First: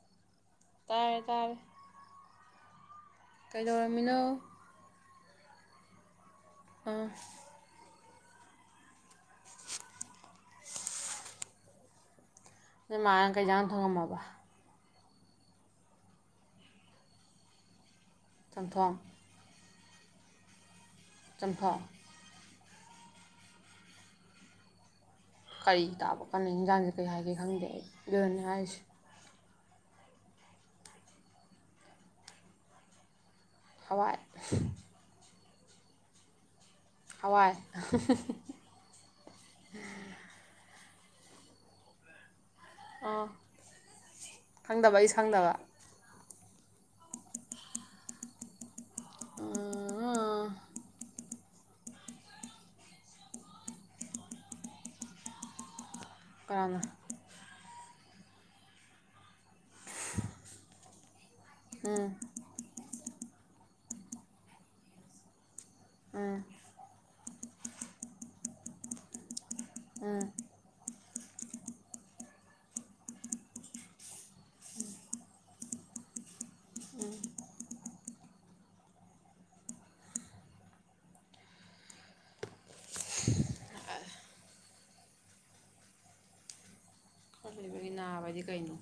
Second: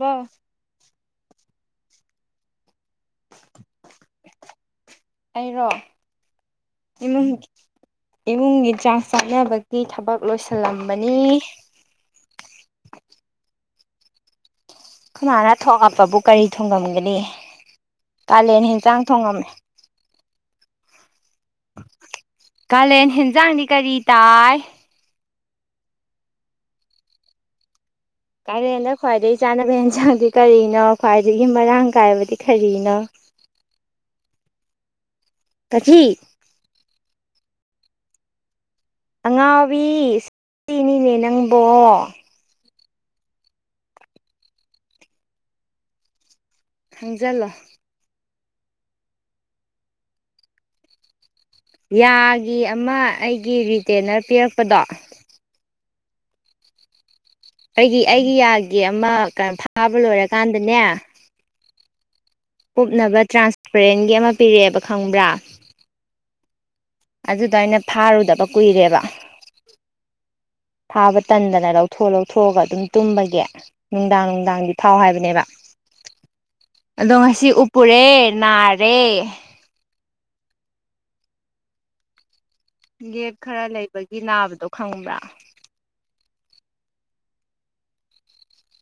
ꯋꯥ ꯇꯔꯦ ꯇꯔꯦ ꯀꯩꯗꯧꯔꯝꯃꯤꯅꯣ ꯑꯩꯔꯣ ꯑꯥ ꯏꯃꯨꯡ ꯏꯃꯨꯡꯒꯤ ꯆꯥꯡ ꯆꯥꯅꯕꯒꯤ ꯊꯕꯛ ꯂꯣꯏꯁꯤꯜꯂꯝꯕꯅꯤ ꯑꯥꯕꯕꯥ ꯁꯃꯥꯏꯅ ꯊꯣꯛꯂꯛꯄꯕꯨ ꯀꯔꯤ ꯊꯨꯡꯉꯝꯒꯅꯤ ꯀꯥꯂꯦꯟ ꯆꯝꯊꯣꯡ ꯍꯦꯟꯖꯥꯡ ꯊꯣꯡꯉꯝꯃꯤ ꯆꯝꯊꯣꯡ ꯀꯥꯂꯦꯟ ꯍꯦꯟꯖꯥꯡꯗꯤ ꯀꯔꯤ ꯇꯥꯏ ꯀꯔꯤ ꯇꯥꯕ [unintelligible] ꯍꯤꯟꯖꯥꯡꯁꯦ ꯀꯔꯤ ꯍꯥꯏꯒꯦ ꯈꯡꯗꯦ ꯑꯩ ꯑꯗꯨꯅꯅꯦ ꯍꯥꯏꯔꯤꯁꯦ ꯀꯥꯂꯦꯟꯗ ꯈꯣꯏꯗꯩꯩ ꯆꯥꯅꯕ ꯌꯦꯟꯁꯥꯡꯗꯤ ꯀꯔꯤꯅꯣ ꯈ꯭ꯋꯥꯏꯗꯒꯤ ꯃꯔꯥꯡ ꯀꯥꯏꯕꯗꯤ ꯀꯔꯤꯅꯣ ꯅꯥꯍꯥꯋꯥꯏ ꯀꯊꯤ ꯍꯋꯥꯏ ꯇꯤꯛꯅꯤꯅꯦ ꯅꯡꯕꯣ ꯑꯥ ꯈꯡꯗꯕ ꯑꯁ ꯈꯡꯗꯕ ꯈꯡꯖꯥꯜꯂꯣ ꯎꯝ ꯌꯥꯒꯤ ꯑꯃ ꯑꯩꯒꯤ ꯔꯤꯇꯦꯅꯔ ꯄꯤꯔꯛꯄꯗꯣ ꯀꯅꯥꯅꯣ ꯑꯩꯒꯤ ꯑꯩꯒꯤ ꯌꯥꯒꯤ ꯑꯃ ꯀꯩꯅꯣ ꯐꯥꯕ ꯂꯣꯏꯔꯀꯥꯟꯗꯅꯦ ꯎꯝ ꯀꯨꯞꯅꯕ ꯇ꯭ꯔꯥꯟꯁꯄꯔꯦꯟꯒꯤ ꯑꯃ ꯄꯤꯔꯛꯑꯦꯕ ꯈꯡꯕ꯭ꯔꯥ ꯎꯝ ꯑꯗꯨꯗꯣ ꯑꯩꯅ ꯐꯥꯔꯨꯗꯕ ꯀꯨꯏꯔꯦꯕ ꯎꯝ ꯐꯥꯕ ꯇꯟꯗꯅ ꯂꯧꯊꯣꯛ ꯂꯧꯊꯣꯛꯑꯒ ꯑꯗꯨꯝ ꯇꯨꯝꯕꯒꯤ ꯅꯨꯡꯗꯥꯡ ꯅꯨꯡꯗꯥꯡꯗꯤ ꯊꯥꯎ ꯍꯥꯏꯕꯅꯦꯕ ꯑꯗꯣ ꯉꯁꯤ ꯎꯞꯄꯔꯦ ꯅꯥꯔꯦ ꯒꯦꯞ ꯈꯔ ꯂꯩꯕꯒꯤ ꯅꯥꯕꯗꯣ ꯈꯡꯕ꯭ꯔꯥ ꯅꯥꯕꯥ ꯍꯥꯢꯗꯤ ꯀꯥꯏꯅꯣ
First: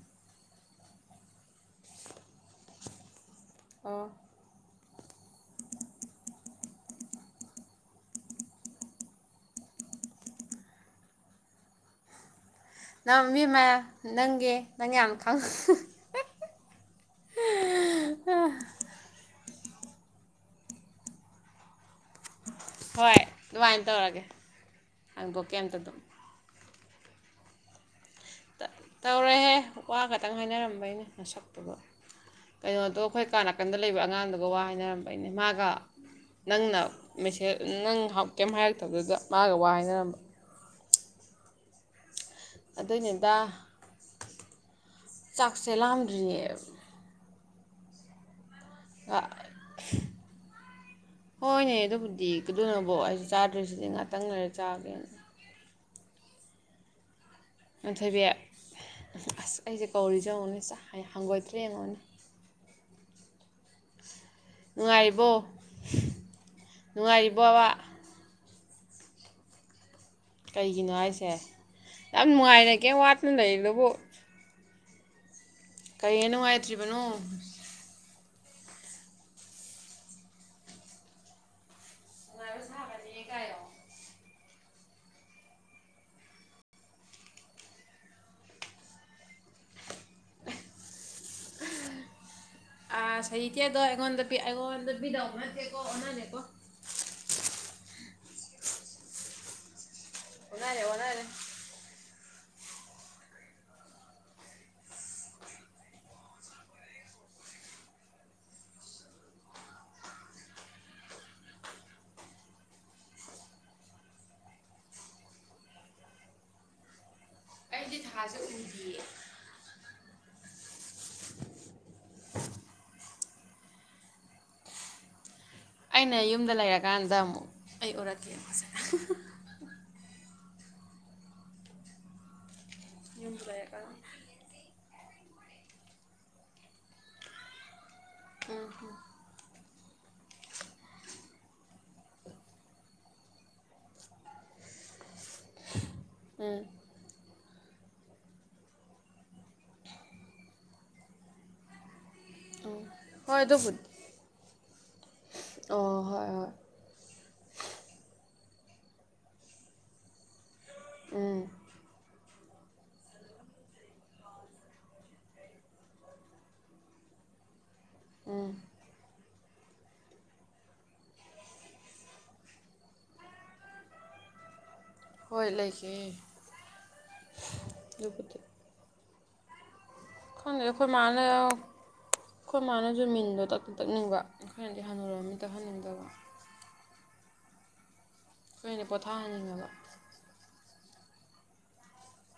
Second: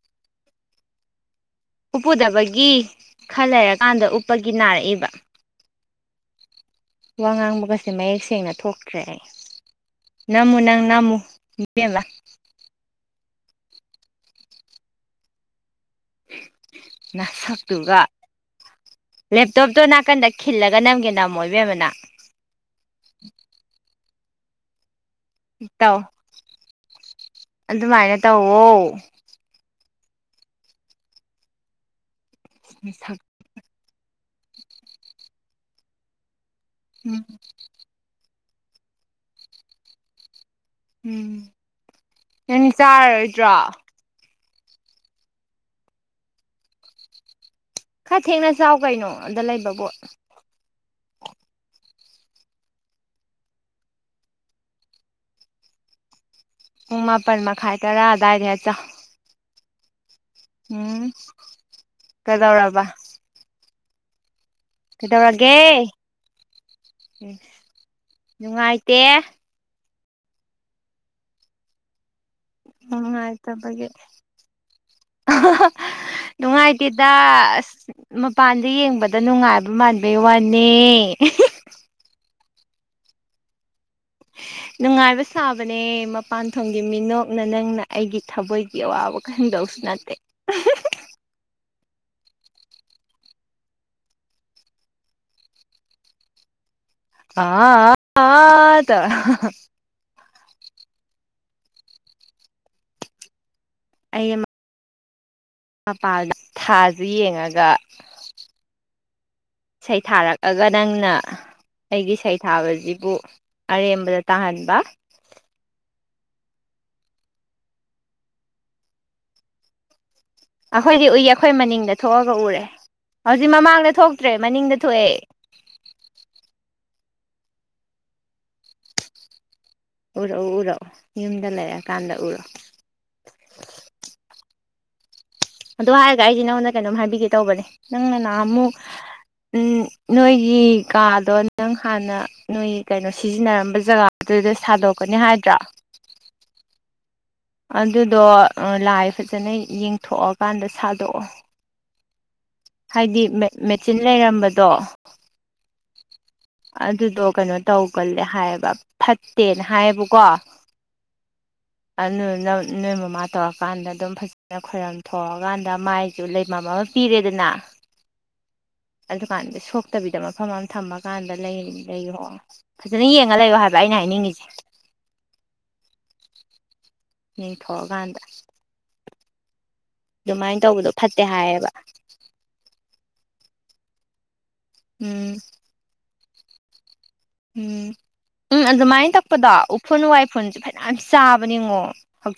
ꯎꯞꯄꯨꯗꯕꯒꯤ ꯈꯔ ꯑꯣ ꯂꯩꯔꯀꯥꯟꯗ ꯎꯞꯄꯒꯤ ꯅꯥꯔꯛꯏꯕ ꯋꯥ ꯉꯥꯡꯕꯒꯁꯦ ꯃꯌꯦꯛ ꯁꯦꯡꯅ ꯊꯣꯛꯇ꯭ꯔꯦ ꯑꯩ ꯅꯝꯃꯨ ꯅꯪ ꯅꯝꯃꯨ ꯏꯕꯦꯃꯥ ꯅꯝꯃꯤ ꯃꯌꯥꯝ ꯅꯡꯒꯤ ꯅꯡ ꯌꯥꯝ ꯈꯉ ꯅꯁꯛꯇꯨꯒ ꯂꯦꯞꯇꯣꯞꯇꯣ ꯅꯥꯀꯟꯗ ꯈꯤꯜꯂꯒ ꯅꯝꯒꯦ ꯅꯝꯃꯣ ꯏꯕꯦꯝ ꯅꯡ ꯍꯣꯏ ꯑꯗꯨꯃꯥꯏꯅ ꯇꯧꯔꯒꯦ ꯍꯡꯗꯣꯛꯀꯦ ꯑꯝꯇꯗꯨꯝ ꯇꯧ ꯑꯗꯨꯃꯥꯏꯅ ꯇꯧ ꯑꯣ ꯋꯥ ꯈꯛꯇꯡ ꯍꯥꯏꯅꯔꯝꯕꯩꯅꯦ ꯅꯥꯁꯛꯇꯨꯒꯥ ꯀꯩꯅꯣꯗꯣ ꯅꯁꯛ ꯑꯩꯈꯣꯏ ꯀꯥꯅ ꯀꯟꯗ ꯂꯩꯕ ꯑꯉꯥꯡꯗꯨꯒ ꯋꯥ ꯍꯥꯏꯅꯔꯝꯕꯩꯅꯤ ꯃꯥꯒ ꯅꯡꯅꯥ ꯎꯝ ꯃꯦꯁꯦ ꯅꯡ ꯊꯣꯝ ꯀꯩꯝ ꯍꯥꯏꯔꯛꯇꯕꯗꯨꯗ ꯃꯥꯒ ꯋꯥ ꯍꯥꯏꯅꯔꯝꯕ ꯎꯝ ꯅꯪꯗꯤ ꯆꯥꯔꯔꯣꯏꯗ꯭ꯔꯣ ꯆꯥꯛꯁꯤ ꯂꯥꯝꯗꯔꯤ ꯌꯦ ꯈꯔ꯭ꯊꯪꯡꯅꯥ ꯆꯥꯎ ꯀꯩꯅꯣ ꯑꯗ ꯂꯩꯕꯕꯨ ꯍꯣꯏꯅꯦ ꯑꯗꯨꯕꯨꯗꯤ ꯀꯗꯨꯅꯕꯨ ꯑꯩꯁꯨ ꯆꯥꯗ꯭ꯔꯤꯁꯤꯗꯤ ꯉꯥꯛꯇꯪ ꯂꯩꯔ ꯆꯥꯒꯦꯅ [unintelligible] ꯃꯥꯄꯜ ꯃꯈꯥꯏ ꯇꯔꯥ ꯅꯝꯊꯣꯏꯕꯤ ꯑꯗꯥꯏꯗ ꯍꯦꯛ ꯇꯧ ꯑꯁ ꯑꯩꯁꯦ ꯀꯧꯔꯤꯁꯦ ꯌꯦꯡꯉꯨꯅꯦ ꯎꯝ ꯍꯪꯒꯣꯏꯇ꯭ꯔꯦ ꯌꯦꯡꯉꯨꯅꯦ ꯀꯗꯧꯕꯥ [inaudible] ꯅꯨꯡꯉꯥꯏꯔꯤꯕꯣ ꯀꯩꯗꯧꯔꯒꯦ ꯅꯨꯡꯉꯥꯏꯔꯤꯕꯣꯕ꯫ ꯄꯦ ꯀꯩꯒꯤꯅꯣ ꯍꯥꯏꯁꯦ꯫ ꯌꯥꯝ ꯅꯨꯡꯉꯥꯏꯅ ꯀꯩ ꯋꯥꯠꯅ ꯂꯩ ꯑꯗꯨꯕꯨ ꯑꯍꯥ ꯑꯍꯥ ꯅꯨꯡꯉꯥꯏꯇ꯭ꯔꯤꯕꯅꯣ ꯅꯨꯡꯉꯥꯏꯇꯦꯗ ꯑꯁ ꯃꯄꯥꯟꯗ ꯌꯦꯡꯕꯗ ꯅꯨꯡꯉꯥꯏꯕ ꯃꯥꯟꯕꯩ ꯋꯥꯅꯦ ꯑꯤꯍꯤ ꯑꯗꯨ ꯁꯕꯅꯤꯒꯑꯣ [inaudible] ꯅꯨꯡꯉꯥꯏꯕ ꯁꯥꯕꯅꯦ ꯃꯄꯥꯟ ꯊꯣꯡꯒꯤ ꯃꯤꯅꯣꯛꯅ ꯅꯪꯅ ꯑꯩꯒꯤ ꯊꯕꯣꯏꯒꯤ ꯑꯋꯥꯕ ꯈꯪꯗꯧꯁꯨ ꯅꯠꯇꯦ꯫ ꯑ ꯁꯍꯤ ꯀꯦꯗꯣ ꯑꯩꯉꯣꯟꯗ ꯑꯩꯉꯣꯟꯗ ꯄꯗ ꯑꯣꯅꯗꯦꯀꯣ ꯑꯣꯟꯅꯅꯦꯀꯣ ꯑꯥ ꯇ ꯑꯣꯗꯔꯦ ꯑꯣꯗꯔꯦ ꯑꯌꯦ ꯑꯃ ꯃꯄꯥꯥꯟ ꯊꯥꯁ ꯌꯦꯡꯂꯒꯥ ꯁꯩꯊꯥꯔꯛꯑꯒ ꯅꯪꯅ ꯑꯩꯒꯤ ꯁꯩꯊꯥꯕꯁꯤꯕꯨ ꯑꯔꯦꯝꯕꯗ ꯇꯥꯍꯟꯕ꯫ ꯊꯥꯖ ꯎꯗꯤ ꯑꯩꯈꯣꯏꯗꯤ ꯎꯏꯌꯦ ꯑꯩꯈꯣꯏ ꯃꯅꯤꯡꯗ ꯊꯣꯛꯑꯒ ꯎꯔꯦ ꯍꯧꯖꯤꯛ ꯃꯃꯥꯡꯗ ꯊꯣꯛꯇ꯭ꯔꯦ ꯃꯅꯤꯡꯗ ꯊꯛꯔꯦ ꯑꯩꯅ ꯌꯨꯝꯗ ꯂꯩꯔꯛ ꯀꯥꯟꯗ ꯑꯃꯨꯛ ꯑꯩ ꯎꯔꯛꯀꯦ ꯎꯔꯛꯎ ꯎꯔꯛꯎ ꯌꯨꯝꯗ ꯂꯩꯔꯛꯑꯀꯥꯟꯗ ꯎꯛꯀꯦ ꯌꯨꯝ ꯂꯩꯔꯀꯟꯗꯥ ꯑꯗꯣ ꯍꯥꯏꯔꯒ ꯑꯩꯁꯦ ꯅꯪꯉꯣꯟꯗ ꯀꯩꯅꯣꯝ ꯍꯥꯏꯕꯤꯒꯦ ꯇꯧꯕꯅꯦ꯫ ꯅꯪꯃꯨ ꯎꯝ ꯅꯣꯏꯒꯤ ꯀꯥꯗꯣ ꯅꯪ ꯍꯥꯟꯅ ꯅꯣꯏ ꯀꯩꯅꯣ ꯁꯤꯖꯤꯟꯅꯔꯝꯕ ꯖꯒꯥꯗꯨꯗ ꯁꯥꯗꯣꯛꯀꯅꯤ ꯍꯥꯏꯕꯗꯣ ꯎꯨꯝ ꯑꯗꯨꯗꯣ ꯂꯥꯏ ꯐꯖꯅ ꯌꯦꯡꯊꯣꯛꯑꯀꯥꯟꯗ ꯁꯥꯗꯣꯛꯑꯣ꯫ ꯍꯥꯏꯗꯤ ꯍꯣꯏ ꯑꯗꯨꯕꯨꯗꯤ ꯃꯦꯆꯤꯟ ꯂꯩꯔꯝꯕꯗꯣ꯫ ꯑꯣ ꯍꯣꯏ ꯍꯣꯏ ꯑꯗꯨꯗꯣ ꯀꯩꯅꯣ ꯇꯧꯒꯜꯂꯦ ꯍꯥꯏꯌꯦꯕꯥ ꯐꯠꯇꯦꯅ ꯍꯥꯏꯌꯦꯕꯀꯣ ꯎꯝ ꯑꯥꯅꯨ ꯑꯗꯨ ꯅꯣꯏ ꯃꯃꯥ ꯇꯧꯔꯀꯥꯟꯗ ꯑꯗꯨꯝ ꯐꯖꯅ ꯈꯣꯏꯔꯝ ꯊꯣꯛꯀꯥꯟꯗ ꯃꯥꯏꯁꯨ ꯂꯩꯃꯝ ꯑꯃ ꯄꯤꯔꯦꯗꯅ ꯎꯝ ꯗꯨꯀꯥꯟꯗ ꯁꯣꯛꯇꯕꯤꯗ ꯃꯐꯝ ꯑꯃ ꯊꯝꯃꯒ ꯗꯨꯀꯥꯟꯗ ꯂꯩ ꯂꯩꯌꯣ ꯍꯣ ꯐꯖꯅ ꯌꯦꯡꯉ ꯂꯩꯌꯣ ꯍꯥꯏꯕ ꯑꯩꯅ ꯍꯥꯏꯅꯤꯡꯉꯤꯁꯦ ꯍꯣꯏ ꯂꯩꯈꯤ ꯌꯦꯡꯊꯣꯛꯑꯀꯥꯟꯗ꯫ ꯑꯗꯨꯃꯥꯏꯅ ꯈꯪꯉꯦ ꯑꯩꯈꯣꯏ ꯇꯧꯕꯗꯣ ꯃꯅ ꯐꯠꯇꯦ ꯍꯥꯏꯌꯦꯕ ꯑꯩꯈꯣꯏ ꯃꯥꯅꯁꯨ ꯃꯤꯟꯗꯣ ꯇꯛꯇꯤ ꯇꯛꯅꯤꯡꯕ꯫ ꯑꯩꯈꯣꯏꯅꯗꯤ ꯎꯝ ꯍꯅꯨꯔꯝꯅꯤꯅ ꯇꯛꯍꯟꯅꯤꯡꯗꯕ ꯎꯝ ꯎꯝ ꯑꯩꯈꯣꯏꯅꯗꯤ ꯑꯗꯨꯃꯥꯏꯅ ꯇꯛꯄꯗꯣ ꯄꯣꯊꯥꯍꯟꯅꯤꯡꯉꯕ ꯎꯐꯣꯟ ꯋꯥꯏ ꯐꯨꯟꯁꯨ ꯐꯠ ꯌꯥꯝ ꯆꯥꯕꯅꯤꯉꯣ ꯍꯧ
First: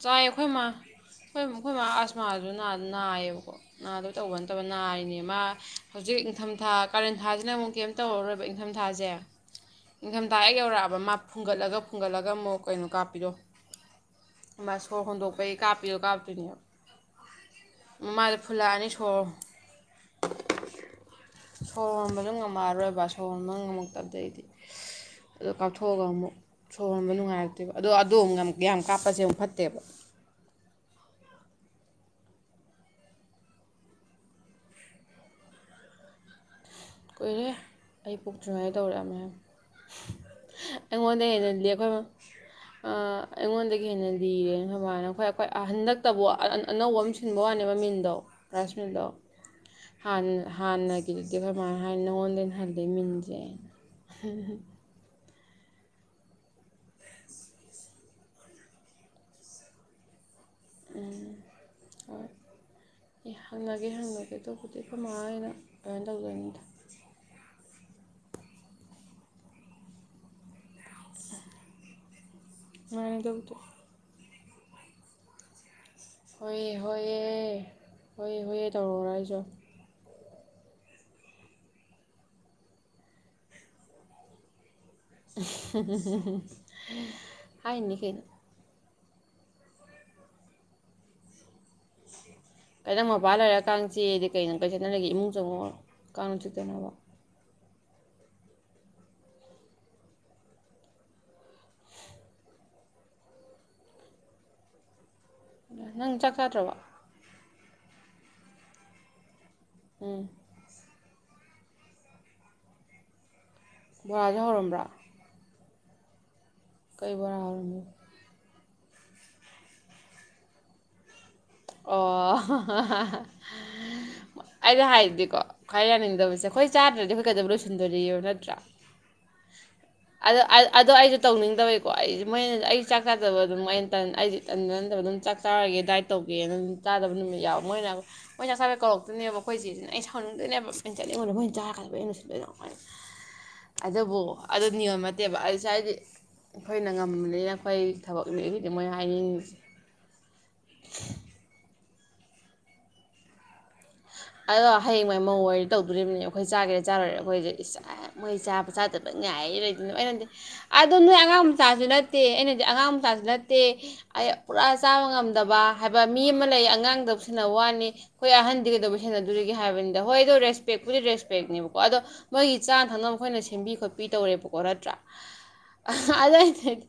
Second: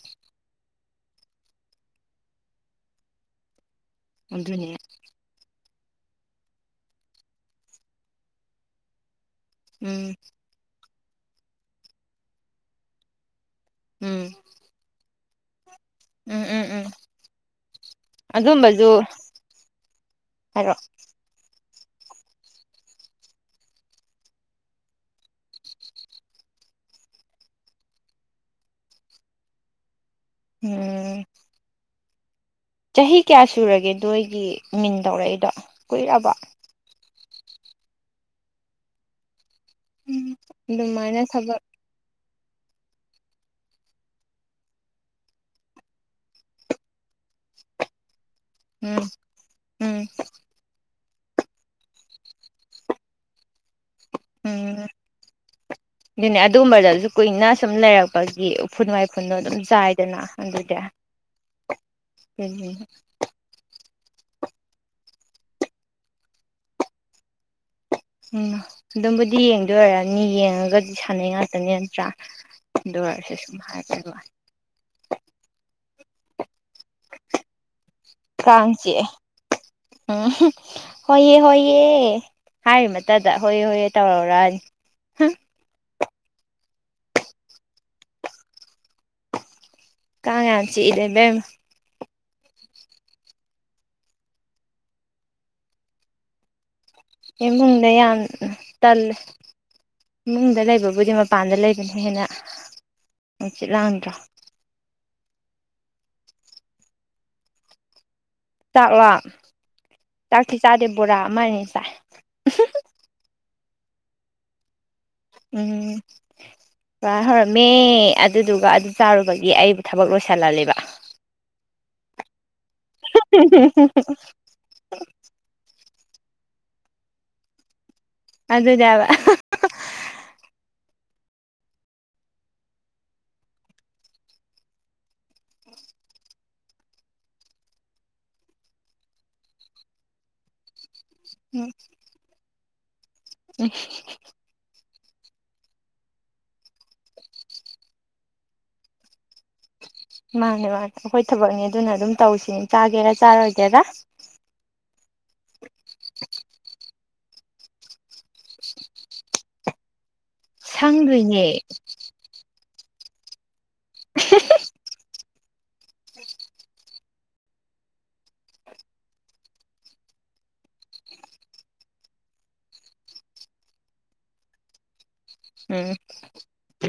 ꯆꯥꯏ ꯑꯩꯈꯣꯏ ꯃꯥ ꯑꯩꯈꯣꯏ ꯑꯩꯈꯣꯏ ꯃꯥ ꯑꯁ ꯃꯥꯖꯨ ꯅꯥꯗ ꯅꯥꯏꯌꯦꯕꯀꯣ ꯅꯥꯗꯕ ꯇꯧꯕ ꯅꯠꯇꯕ ꯑꯗꯨꯅꯦ ꯅꯥꯔꯤꯅꯦ ꯃꯥ ꯍꯧꯖꯤꯛ ꯏꯪꯊꯝꯊꯥ ꯀꯥꯔꯦꯟ ꯊꯥꯁꯤꯅ ꯑꯃꯨꯛ ꯀꯩꯝ ꯇꯧꯔꯔꯣꯏꯕ ꯏꯪꯊꯝꯊꯥꯁꯦ ꯎꯝ ꯅꯤꯡꯊꯝꯊꯥ ꯍꯦꯛ ꯌꯧꯔꯛꯑꯕ ꯑꯕ ꯃꯥ ꯐꯨꯡꯒꯠꯂꯒ ꯐꯨꯡꯒꯠꯂꯒ ꯑꯃꯨꯛ ꯀꯩꯅꯣ ꯀꯥꯞꯄꯤꯗꯣ ꯎꯝ ꯃꯥ ꯁꯣꯔ ꯍꯣꯟꯗꯣꯛꯄꯩ ꯀꯥꯞꯄꯤꯌꯣ ꯀꯥꯞꯇꯣꯏꯅꯦ ꯎꯝ ꯎꯝ ꯎꯝ ꯃꯥꯗꯤ ꯐꯨꯜꯂꯛꯑꯅꯤ ꯑꯗꯨꯝꯕꯁꯨ ꯁꯣꯔ ꯍꯥꯏꯔꯣ ꯁꯣꯔ ꯍꯣꯟꯕꯁꯨ ꯉꯝꯃꯛꯑꯔꯣꯏꯕ ꯁꯣꯔ ꯍꯣꯟꯕ ꯉꯝꯃꯛꯇꯕꯗꯩꯗꯤ ꯑꯗꯣ ꯀꯥꯞꯊꯣꯛꯑꯒ ꯑꯃꯨꯛ ꯁꯣꯍꯣꯟꯕ ꯅꯨꯡꯉꯥꯏꯔꯛꯇ꯭ꯔꯤꯕ ꯑꯗꯣ ꯑꯗꯨ ꯌꯥꯝ ꯀꯥꯞ ꯐꯖꯦꯡ ꯐꯠꯇꯦꯕ꯫ ꯎꯝ ꯆꯍꯤ ꯀꯌꯥ ꯁꯨꯔꯒꯦꯗꯣ ꯑꯩꯒꯤ ꯃꯤꯟ ꯇꯧꯔꯛꯏꯗꯣ ꯀꯨꯏꯔꯕꯣ ꯀꯨꯏꯔꯦ ꯑꯩ ꯄꯣꯛꯇ꯭ꯔꯤꯉꯩꯗ ꯇꯧꯔꯛꯑꯝꯃꯦ ꯍꯥꯏꯕ꯫ ꯎꯝ ꯑꯩꯉꯣꯟꯗ ꯑꯗꯨꯃꯥꯏꯅ ꯊꯕꯛ ꯍꯦꯟꯅꯜꯂꯤ ꯑꯩꯈꯣꯏ ꯑꯥ ꯑꯩꯉꯣꯟꯗꯒꯤ ꯍꯦꯟꯅ ꯂꯤꯔꯦ ꯁꯨꯃꯥꯏꯅ ꯑꯩꯈꯣꯏ-ꯑꯩꯈꯣꯏ ꯍꯟꯗꯛꯇꯕꯨ ꯑꯅꯧꯕ ꯑꯃ ꯁꯤꯟꯕ ꯋꯥꯅꯦ ꯃꯤꯟꯗꯣ꯫ ꯔꯥꯏꯁ ꯎꯝ ꯃꯤꯜꯗꯣ ꯎꯝ ꯍꯥꯟ ꯍꯥꯟꯅꯒꯤ [inaudible] [unintelligible] ꯀꯃꯥꯏꯅ ꯍꯥꯏꯅꯤ ꯅꯉꯣꯟꯗꯩ ꯍꯜꯂꯦ ꯃꯤꯟꯁꯦ꯫ ꯍꯝ ꯎꯝ ꯑꯗꯨꯅꯦ ꯑꯗꯨꯝꯕꯗꯁꯨ ꯀꯨꯏꯅ ꯁꯨꯝ ꯂꯩꯔꯛꯄꯒꯤ ꯎꯐꯨꯟ ꯋꯥꯏꯐꯨꯟꯗꯣ ꯑꯗꯨꯝ ꯆꯥꯏꯗꯅ꯫ ꯑꯗꯨꯗ ꯍꯣꯏ [unintelligible] ꯑꯦ ꯑꯇꯣꯞꯄꯗꯤ ꯑꯩꯈꯣꯏ ꯍꯣꯏꯅ ꯀꯩꯅꯣ ꯇꯧꯖꯅꯤꯗ ꯎꯝ ꯑꯗꯨꯕꯨꯗꯤ ꯌꯦꯡꯗꯣꯏ ꯑꫭꯏꯅꯤ ꯌꯦꯡꯑꯒ ꯁꯥꯟꯅꯩ ꯉꯥꯛꯇꯅꯦ ꯅꯠꯇ꯭ꯔꯥ ꯑꯗꯨ ꯃꯥꯅꯦ ꯑꯣꯏꯔꯁꯨ ꯑꯗꯨꯕꯨꯗꯤ ꯁꯨꯝ ꯍꯥꯏꯔꯒ ꯂꯣꯏ ꯍꯣꯏꯌꯦ ꯍꯣꯏꯌꯦ ꯍꯣꯏꯌꯦ ꯍꯣꯏꯌꯦ ꯀꯥꯡ ꯆꯤꯛꯑꯦ ꯇꯧꯔꯣꯔ ꯑꯩꯁꯨ ꯎꯝ ꯍꯣꯏꯌꯦ-ꯍꯣꯏꯌꯦ ꯍꯥꯏꯔꯤꯃꯇꯗ ꯍꯣꯏꯌꯦ ꯍꯣꯏꯌꯦ ꯇꯧꯔꯛꯎꯔꯌꯦ꯫ [inaudible] [unintelligible] ꯍꯥꯏꯅꯤ ꯀꯩꯅꯣ꯫ ꯀꯥꯡ ꯌꯥꯝ ꯆꯤꯛꯢꯗ ꯏꯕꯦꯝꯃ꯫ ꯀꯩꯅꯣ ꯅꯪ ꯃꯄꯥ ꯂꯩꯔ ꯀꯥꯡ ꯆꯤꯛꯑꯦꯗꯤ ꯀꯩꯅꯣ ꯀꯩ ꯆꯥꯟꯅꯔꯤꯒꯦ ꯏꯃꯨꯡ ꯆꯪꯉꯛꯑꯣ ꯀꯥꯡ ꯆꯤꯛꯇꯅꯕ ꯏꯃꯨꯡꯗ ꯌꯥꯝ ꯇꯜꯂꯦ ꯏꯃꯨꯡꯗ ꯂꯩꯕꯕꯨꯗꯤ ꯃꯄꯥꯟꯗ ꯂꯩꯕꯅ ꯍꯦꯟꯅ ꯅꯨꯡꯆꯤꯠ ꯂꯥꯡꯗ꯭ꯔꯣ ꯅꯪ ꯆꯥꯛ ꯆꯥꯗ꯭ꯔꯕꯣ ꯆꯥꯛꯂꯣ ꯎꯝ ꯆꯥꯛꯇꯤ ꯆꯥꯗꯦ ꯕꯣꯔꯥ ꯑꯃ ꯑꯅꯤ ꯆꯥꯏ ꯕꯣꯔꯥꯗꯤ ꯍꯥꯎꯔꯝꯕ꯭ꯔꯣ ꯎꯝ ꯕꯣꯔꯥ ꯍꯧꯔꯝꯃꯦ ꯑꯗꯨꯗꯨꯒ ꯑꯗꯨꯝ ꯆꯥꯔꯨꯕꯒꯤ ꯑꯩꯕꯨ ꯊꯕꯛ ꯂꯣꯏꯁꯤꯜꯍꯜꯂꯤꯕ ꯑꯣ ꯑꯩꯅ ꯍꯥꯏꯗꯤꯀꯣ ꯈ꯭ꯋꯥꯏ ꯌꯥꯅꯤꯡꯗꯕꯁꯦ ꯈꯣꯏ ꯆꯥꯗ꯭ꯔꯗꯤ ꯈꯣꯏ ꯀꯩꯗꯧꯕꯩ ꯂꯣꯏꯁꯤꯟ ꯅꯠꯇ꯭ꯔꯥ ꯑꯗꯨꯅꯦꯕ ꯑꯗꯨ ꯑꯗꯣ ꯑꯩꯁꯨ ꯇꯧꯅꯤꯡꯗꯕꯒꯤꯀꯣ ꯑꯩꯁꯦ ꯃꯣꯏꯅ ꯑꯩ ꯆꯥꯛ ꯆꯥꯗꯕ ꯑꯗꯨꯝ ꯑꯩꯅ ꯑꯩꯁꯦ ꯇꯟ ꯅꯟꯗꯕ ꯑꯗꯨꯝ ꯆꯥꯛ ꯆꯥꯔꯒꯦ ꯗꯥꯏꯠ ꯇꯧꯕ ꯀꯦꯝ ꯑꯗꯨꯝ ꯆꯥꯗꯕ ꯅꯨꯃꯤꯠ ꯌꯥꯎꯕ ꯃꯣꯏꯅ ꯃꯣꯏ ꯆꯥꯛ ꯆꯥꯕꯩ ꯀꯧꯔꯛꯇꯣꯏꯅꯦꯕ ꯑꯩꯈꯣꯏ ꯆꯦꯁꯤꯅ ꯑꯩ ꯁꯥꯎꯅꯤꯡꯗꯣꯏꯅꯦꯕ ꯑꯩꯅ ꯆꯠꯅꯤꯡꯉꯨꯅꯨ ꯃꯣꯏꯅ ꯎꯝ ꯆꯥꯔꯒ ꯑꯩꯅ ꯀꯩꯗꯧ ꯂꯣꯏꯁꯟꯗꯣꯏꯅꯣ ꯍꯣꯏ ꯑꯗꯨꯕꯨ ꯑꯗꯨ ꯅꯤꯌꯣꯝ ꯅꯠꯇꯦꯕ ꯑꯩꯁꯦ ꯍꯥꯏꯗꯤ ꯑꯩꯈꯣꯏꯅ ꯉꯝꯃꯅꯤꯅ ꯑꯩꯈꯣꯏ ꯊꯕꯛꯅꯤꯒꯤꯗꯤ ꯃꯣꯏ ꯍꯥꯏꯅꯤꯡꯉꯤꯁꯦ ꯃꯥꯅꯦ ꯃꯥꯅꯦ ꯑꯩꯈꯣꯏ ꯊꯕꯛꯅꯦ ꯑꯗꯨꯅ ꯑꯗꯨꯝ ꯇꯧꯁꯤꯅꯦ ꯆꯥꯒꯦꯔꯥ ꯆꯥꯔꯣꯏꯒꯦꯔꯥ ꯑꯗꯣ ꯍꯌꯦꯡꯋꯥꯏ ꯃꯧ ꯇꯧꯗꯣꯔꯤꯕꯅꯤ ꯑꯩꯈꯣꯏ ꯆꯥꯒꯦ ꯆꯥꯔꯣꯏꯔ ꯏꯁ ꯑ ꯃꯣꯏ ꯆꯥꯕ ꯆꯥꯗꯕ ꯉꯥꯏꯔꯣꯏꯗ ꯑꯩꯅ ꯍꯥꯏꯗꯤ ꯑꯗꯣ ꯅꯣꯏ ꯑꯉꯥꯡ ꯁꯪꯗꯣꯏꯅꯦ ꯃꯆꯥꯁꯨ ꯅꯠꯇꯦ ꯑꯩꯅ ꯑꯉꯥꯡ ꯃꯆꯥꯁꯨ ꯅꯠꯇꯦ ꯇꯦ ꯑꯩ ꯄꯨꯔꯥ ꯆꯥꯕ ꯉꯝ ꯍꯥꯏꯕ ꯃꯤ ꯑꯃ ꯂꯩ ꯑꯉꯥꯡꯗ ꯁꯦꯟꯅꯧ ꯋꯥꯅꯤ ꯈꯣꯏ ꯑꯍꯟꯗꯤ ꯀꯩꯗꯧꯕꯩ ꯁꯦꯟꯅꯗꯧꯔꯤꯒꯦ ꯍꯥꯏꯕꯅꯤꯗ ꯍꯣꯏ ꯑꯗꯣ ꯔꯦꯁꯄꯦꯛꯄꯨꯗꯤ ꯔꯦꯁꯄꯦꯛꯅꯦꯕꯀꯣ ꯑꯗꯣ ꯃꯣꯏꯒꯤ ꯆꯥꯅ ꯊꯛꯅꯕ ꯑꯩꯈꯣꯏꯅ ꯁꯦꯝꯕꯤ ꯈꯣꯠꯄꯤ ꯇꯧꯔꯦꯕꯀꯣ ꯅꯠꯇ꯭ꯔꯥ ꯎꯝ ꯑꯗꯩ ꯍꯥꯏꯗꯤ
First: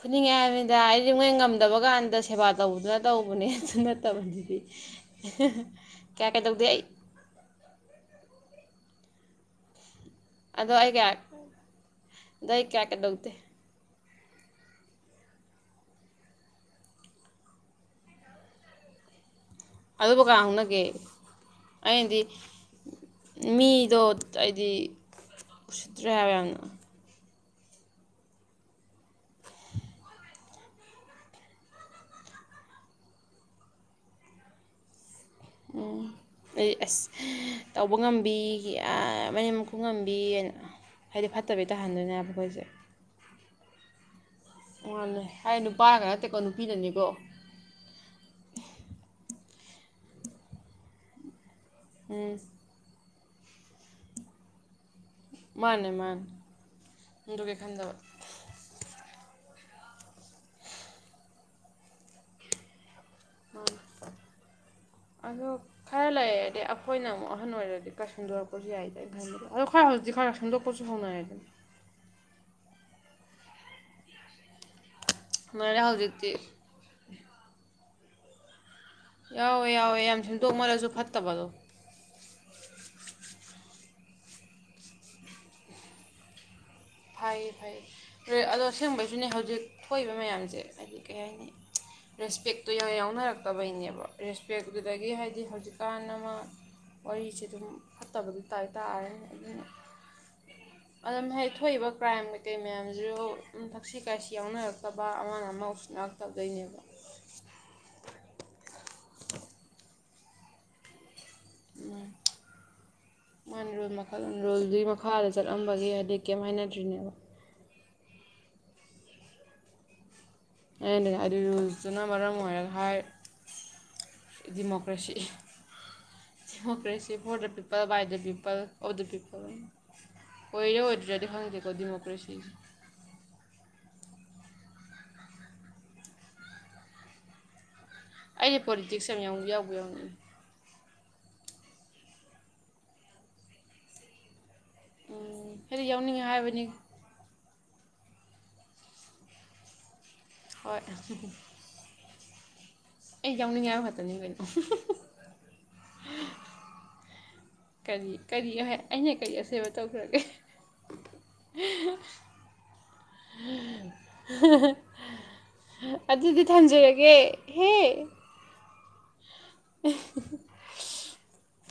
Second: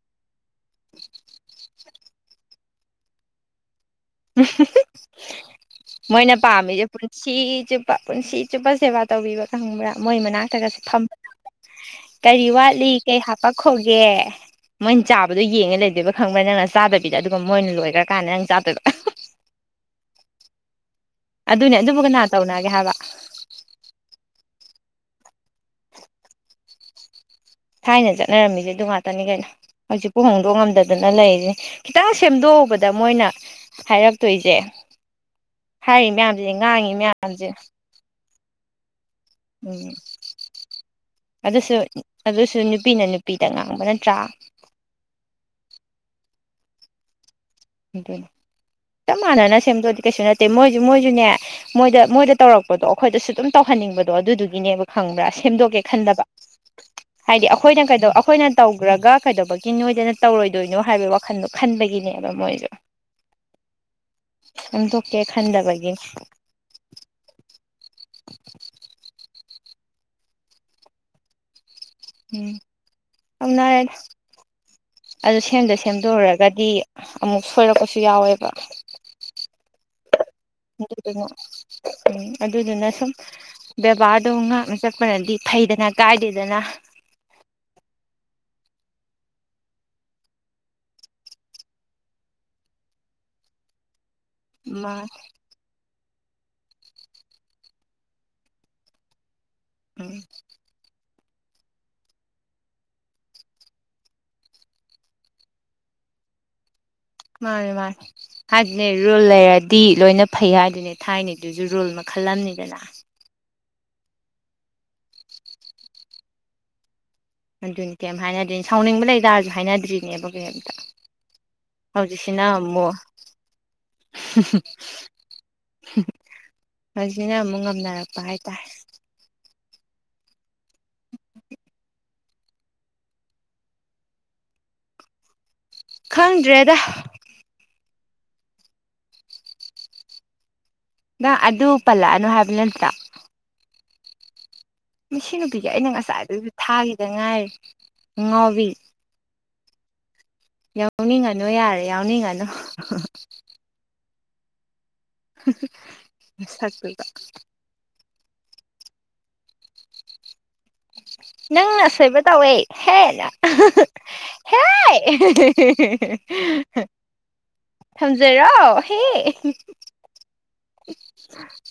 ꯐꯨꯅꯤꯡꯉꯥꯏꯃꯤꯗꯥ ꯍꯥꯏꯗꯤ ꯃꯣꯏ ꯉꯝꯗꯕ ꯀꯥꯟꯗ ꯁꯦꯕꯥ ꯇꯧꯕꯗꯨꯅ ꯇꯧꯕꯅꯦ ꯑꯗꯨ ꯅꯠꯇꯕ ꯑꯗꯨꯗꯤ [unintelligible] ꯃꯣꯏꯅ ꯄꯥꯝꯃꯤꯁꯦ ꯄꯨꯟꯁꯤ ꯆꯨꯞꯄ ꯄꯨꯟꯁꯤ ꯆꯨꯞꯄ ꯁꯦꯕꯥ ꯇꯧꯕꯤꯕ ꯈꯪꯕ꯭ꯔꯥ ꯃꯣꯏ ꯑꯗꯣ ꯃꯅꯥꯛꯇꯒꯁꯨ ꯑꯩ ꯐꯝ ꯀꯌꯥ ꯀꯔꯤ ꯑꯗꯣ ꯑꯩ ꯀꯌꯥ ꯋꯥꯠꯂꯤ ꯀꯩ ꯀꯩꯗꯧꯗꯦ ꯍꯥꯄꯛꯈꯣꯒꯦ ꯃꯣꯏꯅ ꯆꯥꯕꯗꯣ ꯌꯦꯡꯉꯦ ꯂꯩꯗꯣꯏꯕ ꯈꯪꯕ꯭ꯔꯥ ꯅꯪꯅ ꯆꯥꯗꯕꯤꯗ ꯑꯗꯨꯒ ꯃꯣꯏꯅ ꯂꯣꯏꯈ꯭ꯔꯀꯥꯟꯗ ꯅꯪ ꯆꯥꯗꯣꯏꯕ ꯑꯗꯨꯕꯨ ꯀꯅꯥꯟ ꯍꯧꯅꯒꯦ ꯑꯗꯨꯅꯦ ꯑꯗꯨꯕꯨ ꯑꯩꯅꯗꯤ ꯀꯅꯥ ꯇꯧꯅꯒꯦ ꯍꯥꯏꯕ ꯇꯑꯩꯗꯤ ꯎꯁꯤꯠꯇ꯭ꯔꯦ ꯍꯥꯏꯕ ꯌꯥꯝꯅ ꯊꯥꯏꯅ ꯆꯠꯅꯔꯝꯃꯤꯁꯦ ꯗꯨ ꯉꯥꯛꯇꯅꯤ ꯀꯩꯅꯣ ꯍꯧꯖꯤꯛꯄꯨ ꯍꯣꯡꯗꯣꯛ ꯉꯝꯗꯗꯅ ꯂꯩꯔꯤ ꯈꯤꯇꯪ ꯁꯦꯝꯗꯣꯛꯎꯕꯗ ꯃꯣꯏꯅ ꯍꯥꯏꯔꯛꯇꯣꯏꯁꯦ ꯎꯝ ꯍꯥꯏꯔꯤ ꯃꯌꯥꯝꯁꯦ ꯑꯩ ꯉꯥꯡꯉꯤ ꯑꯁ ꯃꯌꯥꯝꯁꯦ ꯇꯧꯕ ꯉꯝ ꯕꯤ ꯃꯅꯦꯝ ꯃꯈꯨ ꯎꯝ ꯉꯝꯕꯤꯑꯅ ꯍꯥꯏꯗꯤ ꯐꯠꯇꯕꯤ ꯑꯗꯨꯁꯨ ꯇꯥꯍꯟꯗꯣꯏꯅꯦꯕ ꯑꯗꯨꯁꯨ ꯑꯩꯈꯣꯏꯁꯦ ꯅꯨꯄꯤꯅ ꯅꯨꯄꯤꯗ ꯉꯥꯡꯕ ꯅꯠꯇ꯭ꯔꯥ ꯃꯥꯅꯦ ꯍꯥꯏ ꯅꯨꯄꯥꯒ ꯅꯠꯇꯦꯀꯣ ꯅꯨꯄꯤꯅꯅꯤꯀꯣ ꯑꯗꯨꯅꯦ ꯆꯞ ꯃꯥꯟꯅꯅ ꯁꯦꯝꯗꯣꯛꯑꯗꯤ ꯀꯩꯁꯨ ꯅꯠꯇꯦ ꯃꯣꯏꯁꯨ ꯃꯣꯏꯁꯨꯅꯦ ꯃꯣꯏꯗ ꯃꯣꯏꯗ ꯎꯝ ꯇꯧꯔꯛꯄꯗꯣ ꯑꯩꯈꯣꯏꯗꯁꯨ ꯑꯗꯨꯝ ꯇꯧꯍꯟꯅꯤꯡꯕꯗꯣ ꯑꯗꯨꯗꯨꯒꯤꯅꯦꯕ ꯈꯪꯕ꯭ꯔꯥ ꯁꯦꯝꯗꯣꯛꯀꯦ ꯃꯥꯅꯦ ꯃꯥꯅꯦ ꯈꯟꯗꯕ ꯍꯥꯏꯗꯤ ꯑꯗꯨꯒꯤ ꯑꯩꯈꯣꯏꯅ ꯈꯟꯗꯕ ꯀꯩꯗꯧ ꯑꯩꯈꯣꯏꯅ ꯇꯧꯈ꯭ꯔꯒ ꯀꯩꯗꯧꯕ ꯁꯤ ꯅꯣꯏꯗꯅ ꯇꯧꯔꯣꯏꯗꯣꯏꯅꯣ ꯍꯥꯏꯕꯩ ꯋꯥꯈꯟꯗꯣ ꯈꯟꯕꯒꯤꯅꯦꯕ ꯃꯣꯏ [unintelligible] ꯁꯦꯝꯗꯣꯛꯀꯦ ꯎꯝ ꯑꯗꯣ ꯈꯟꯗꯕꯒꯤꯅꯤ ꯈꯔ ꯂꯩꯔꯗꯤ ꯑꯩꯈꯣꯏꯅ ꯑꯃꯨꯛ ꯑꯍꯟ ꯑꯣꯏꯔꯗꯤ ꯀꯥꯏꯁꯟꯗꯣꯔꯛꯄꯁꯨ ꯌꯥꯏ꯭ꯗꯅ ꯈꯜꯂꯤꯕ ꯑꯗꯣ ꯑꯩꯈꯣꯏ ꯍꯧꯖꯤꯛꯇꯤ ꯈꯔ ꯁꯦꯝꯗꯣꯛꯄꯁꯨ ꯍꯧꯅꯔꯦꯗ ꯎꯝ [inaudible] ꯑꯗꯨ ꯁꯦꯝꯗ ꯍꯧꯅꯔꯦ ꯍꯧꯖꯤꯛꯇꯤ ꯁꯦꯝꯗꯣꯛꯎꯔꯒꯗꯤ ꯑꯃꯨꯛ ꯁꯣꯏꯔꯛꯄꯁꯨ ꯌꯥꯎꯋꯦꯕ ꯌꯥꯎꯋꯦ ꯌꯥꯎꯋꯦ ꯌꯥꯝ [unintelligible] ꯐꯠꯇꯕꯗꯣ ꯎꯝ ꯑꯗꯨꯗꯨꯅ ꯁꯨꯝ ꯕꯦꯕꯥꯔꯗꯣ ꯉꯥꯛꯅ ꯆꯠꯄꯅꯗꯤ ꯐꯩꯗꯅ ꯀꯥꯏꯗꯦꯗꯅ ꯐꯩꯌꯦ ꯐꯩꯌꯦ ꯑꯗꯣꯁꯦꯡꯕꯩꯁꯨꯅꯦ ꯍꯧꯖꯤꯛ ꯊꯣꯛꯏꯕ ꯃꯌꯥꯝꯁꯦ ꯍꯥꯏꯗꯤ ꯀꯩ ꯍꯥꯏꯅꯤ ꯔꯦꯁꯄꯦꯛꯇꯣ ꯏꯌꯥꯎ ꯌꯥꯎꯅꯔꯛꯇꯕꯩꯅꯦꯕ ꯃꯥ ꯔꯦꯁꯄꯦꯛꯇꯨꯗꯒꯤ ꯍꯥꯏꯗꯤ ꯍꯧꯖꯤꯛ ꯀꯥꯟꯅꯕ ꯋꯥꯔꯤꯁꯦ ꯑꯗꯨꯝ ꯐꯠꯇꯕꯗꯨ ꯇꯥꯏꯇꯥꯔꯦ ꯑꯗꯨꯅ ꯎꯝ ꯑꯗꯨꯝ ꯍꯦꯛ ꯊꯣꯛꯏꯕ ꯀ꯭ꯔꯥꯏꯝ ꯃꯀꯩ ꯃꯌꯥꯝꯁꯤꯁꯨ ꯎꯝ ꯊꯛꯁꯤ ꯈꯥꯏꯁꯤ ꯌꯥꯎꯅꯔꯛꯇꯕ ꯑꯃꯅ ꯑꯃ ꯎꯁꯤꯅꯔꯛꯇꯕꯗꯩꯅꯦꯕ ꯃꯥꯅꯦ ꯃꯥꯅꯤ ꯍꯥꯏꯗꯤꯅꯦ ꯔꯨꯜ ꯂꯩꯔꯗꯤ ꯂꯣꯏꯅ ꯐꯩ ꯍꯥꯏꯗꯨꯅꯦ ꯊꯥꯏꯅꯩꯗꯨꯁꯨ ꯔꯨꯜ ꯃꯈꯜ ꯑꯝꯅꯤꯗꯅ ꯃꯥꯄꯤ ꯔꯨꯜ ꯃꯈꯜ ꯔꯨꯜꯗꯨꯒꯤ ꯃꯈꯥꯗ ꯆꯠꯂꯝꯕꯒꯤ ꯍꯥꯏꯗꯤ ꯀꯦꯝ ꯍꯥꯏꯅꯗ꯭ꯔꯤꯅꯦꯕ ꯗꯨꯅꯤ ꯀꯩꯝ ꯍꯥꯏꯅꯗ꯭ꯔꯤꯅꯦ ꯁꯥꯎꯅꯤꯡꯕ ꯂꯩ ꯇꯥꯔꯁꯨ ꯍꯥꯏꯅꯗ꯭ꯔꯤꯅꯦꯕ ꯀꯩꯝꯇ ꯑꯩꯅ ꯑꯗꯨ ꯔꯨꯜꯁꯇꯨꯅ ꯃꯔꯝ ꯍꯧꯖꯤꯛꯁꯤꯅ ꯑꯣꯏꯔꯒ ꯑꯃꯨꯛ ꯍꯥꯏ ꯗꯤꯃꯣꯀ꯭ꯔꯦꯁꯤ ꯗꯤꯃꯣꯀ꯭ꯔꯦꯁꯤ ꯍꯧꯖꯤꯛꯁꯤꯅ ꯐꯣꯔ ꯗ ꯑꯃꯨꯛ ꯄꯤꯄꯜ ꯕꯥꯏ ꯗ ꯉꯝꯅꯔꯛꯄ ꯄꯤꯄꯜ ꯍꯥꯏꯇꯥꯔꯦ ꯑꯣꯐ ꯗ ꯄꯤꯄꯜ ꯑꯣꯏꯔ ꯑꯣꯏꯗꯔꯤꯔꯗꯤ ꯈꯪꯉꯗꯀꯣ ꯗꯤꯃꯣꯀꯔꯦꯁꯤ ꯈꯪꯗ꯭ꯔꯦꯗ ꯑꯩꯗꯤ ꯄꯣꯂꯤꯇꯤꯛꯁ ꯌꯥꯝ ꯌꯥꯎꯅꯤ ꯌꯥꯎꯕꯨ ꯌꯥꯎꯅꯤꯡꯏ ꯅꯪ ꯑꯗꯨ ꯄꯜꯂꯛꯑꯅꯨ ꯍꯥꯏꯕ ꯅꯠꯇ꯭ꯔ ꯃꯤꯁꯤ ꯎꯝ ꯅꯨꯄꯤꯁꯦ ꯍꯥꯏꯗꯤ ꯑꯩꯅ ꯌꯥꯎꯅꯤꯡꯉꯦ ꯉꯁꯥꯏꯗꯖꯨ ꯍꯥꯏꯕꯅꯤ ꯊꯥꯈꯤꯗ ꯉꯥꯏ ꯉꯥꯎꯕꯤ ꯍꯣꯏ ꯌꯥꯎꯅꯤꯡꯉꯅꯨ ꯌꯥꯔꯦ ꯌꯥꯎꯅꯤꯡꯉ ꯑ [unintelligible] ꯑꯩ ꯌꯧꯅꯤꯡꯉꯦ ꯍꯥꯏꯕ ꯈꯛꯇꯅꯦ [unintelligible] ꯅꯁꯛꯇꯨꯒ ꯀꯔꯤ ꯀꯔꯤ ꯍꯥꯏ ꯑꯩꯅ ꯀꯔꯤ ꯑꯁꯣꯏꯕ ꯇꯧꯈ꯭ꯔꯒꯦ ꯅꯪ ꯑꯁꯣꯏꯕ ꯇꯧꯋꯦ ꯍꯦꯅ ꯍꯦ ꯑꯗꯨꯗꯤ ꯊꯝꯖꯔꯒꯦ ꯍꯦ ꯊꯝꯖꯔꯣ ꯍꯦ [inaudible]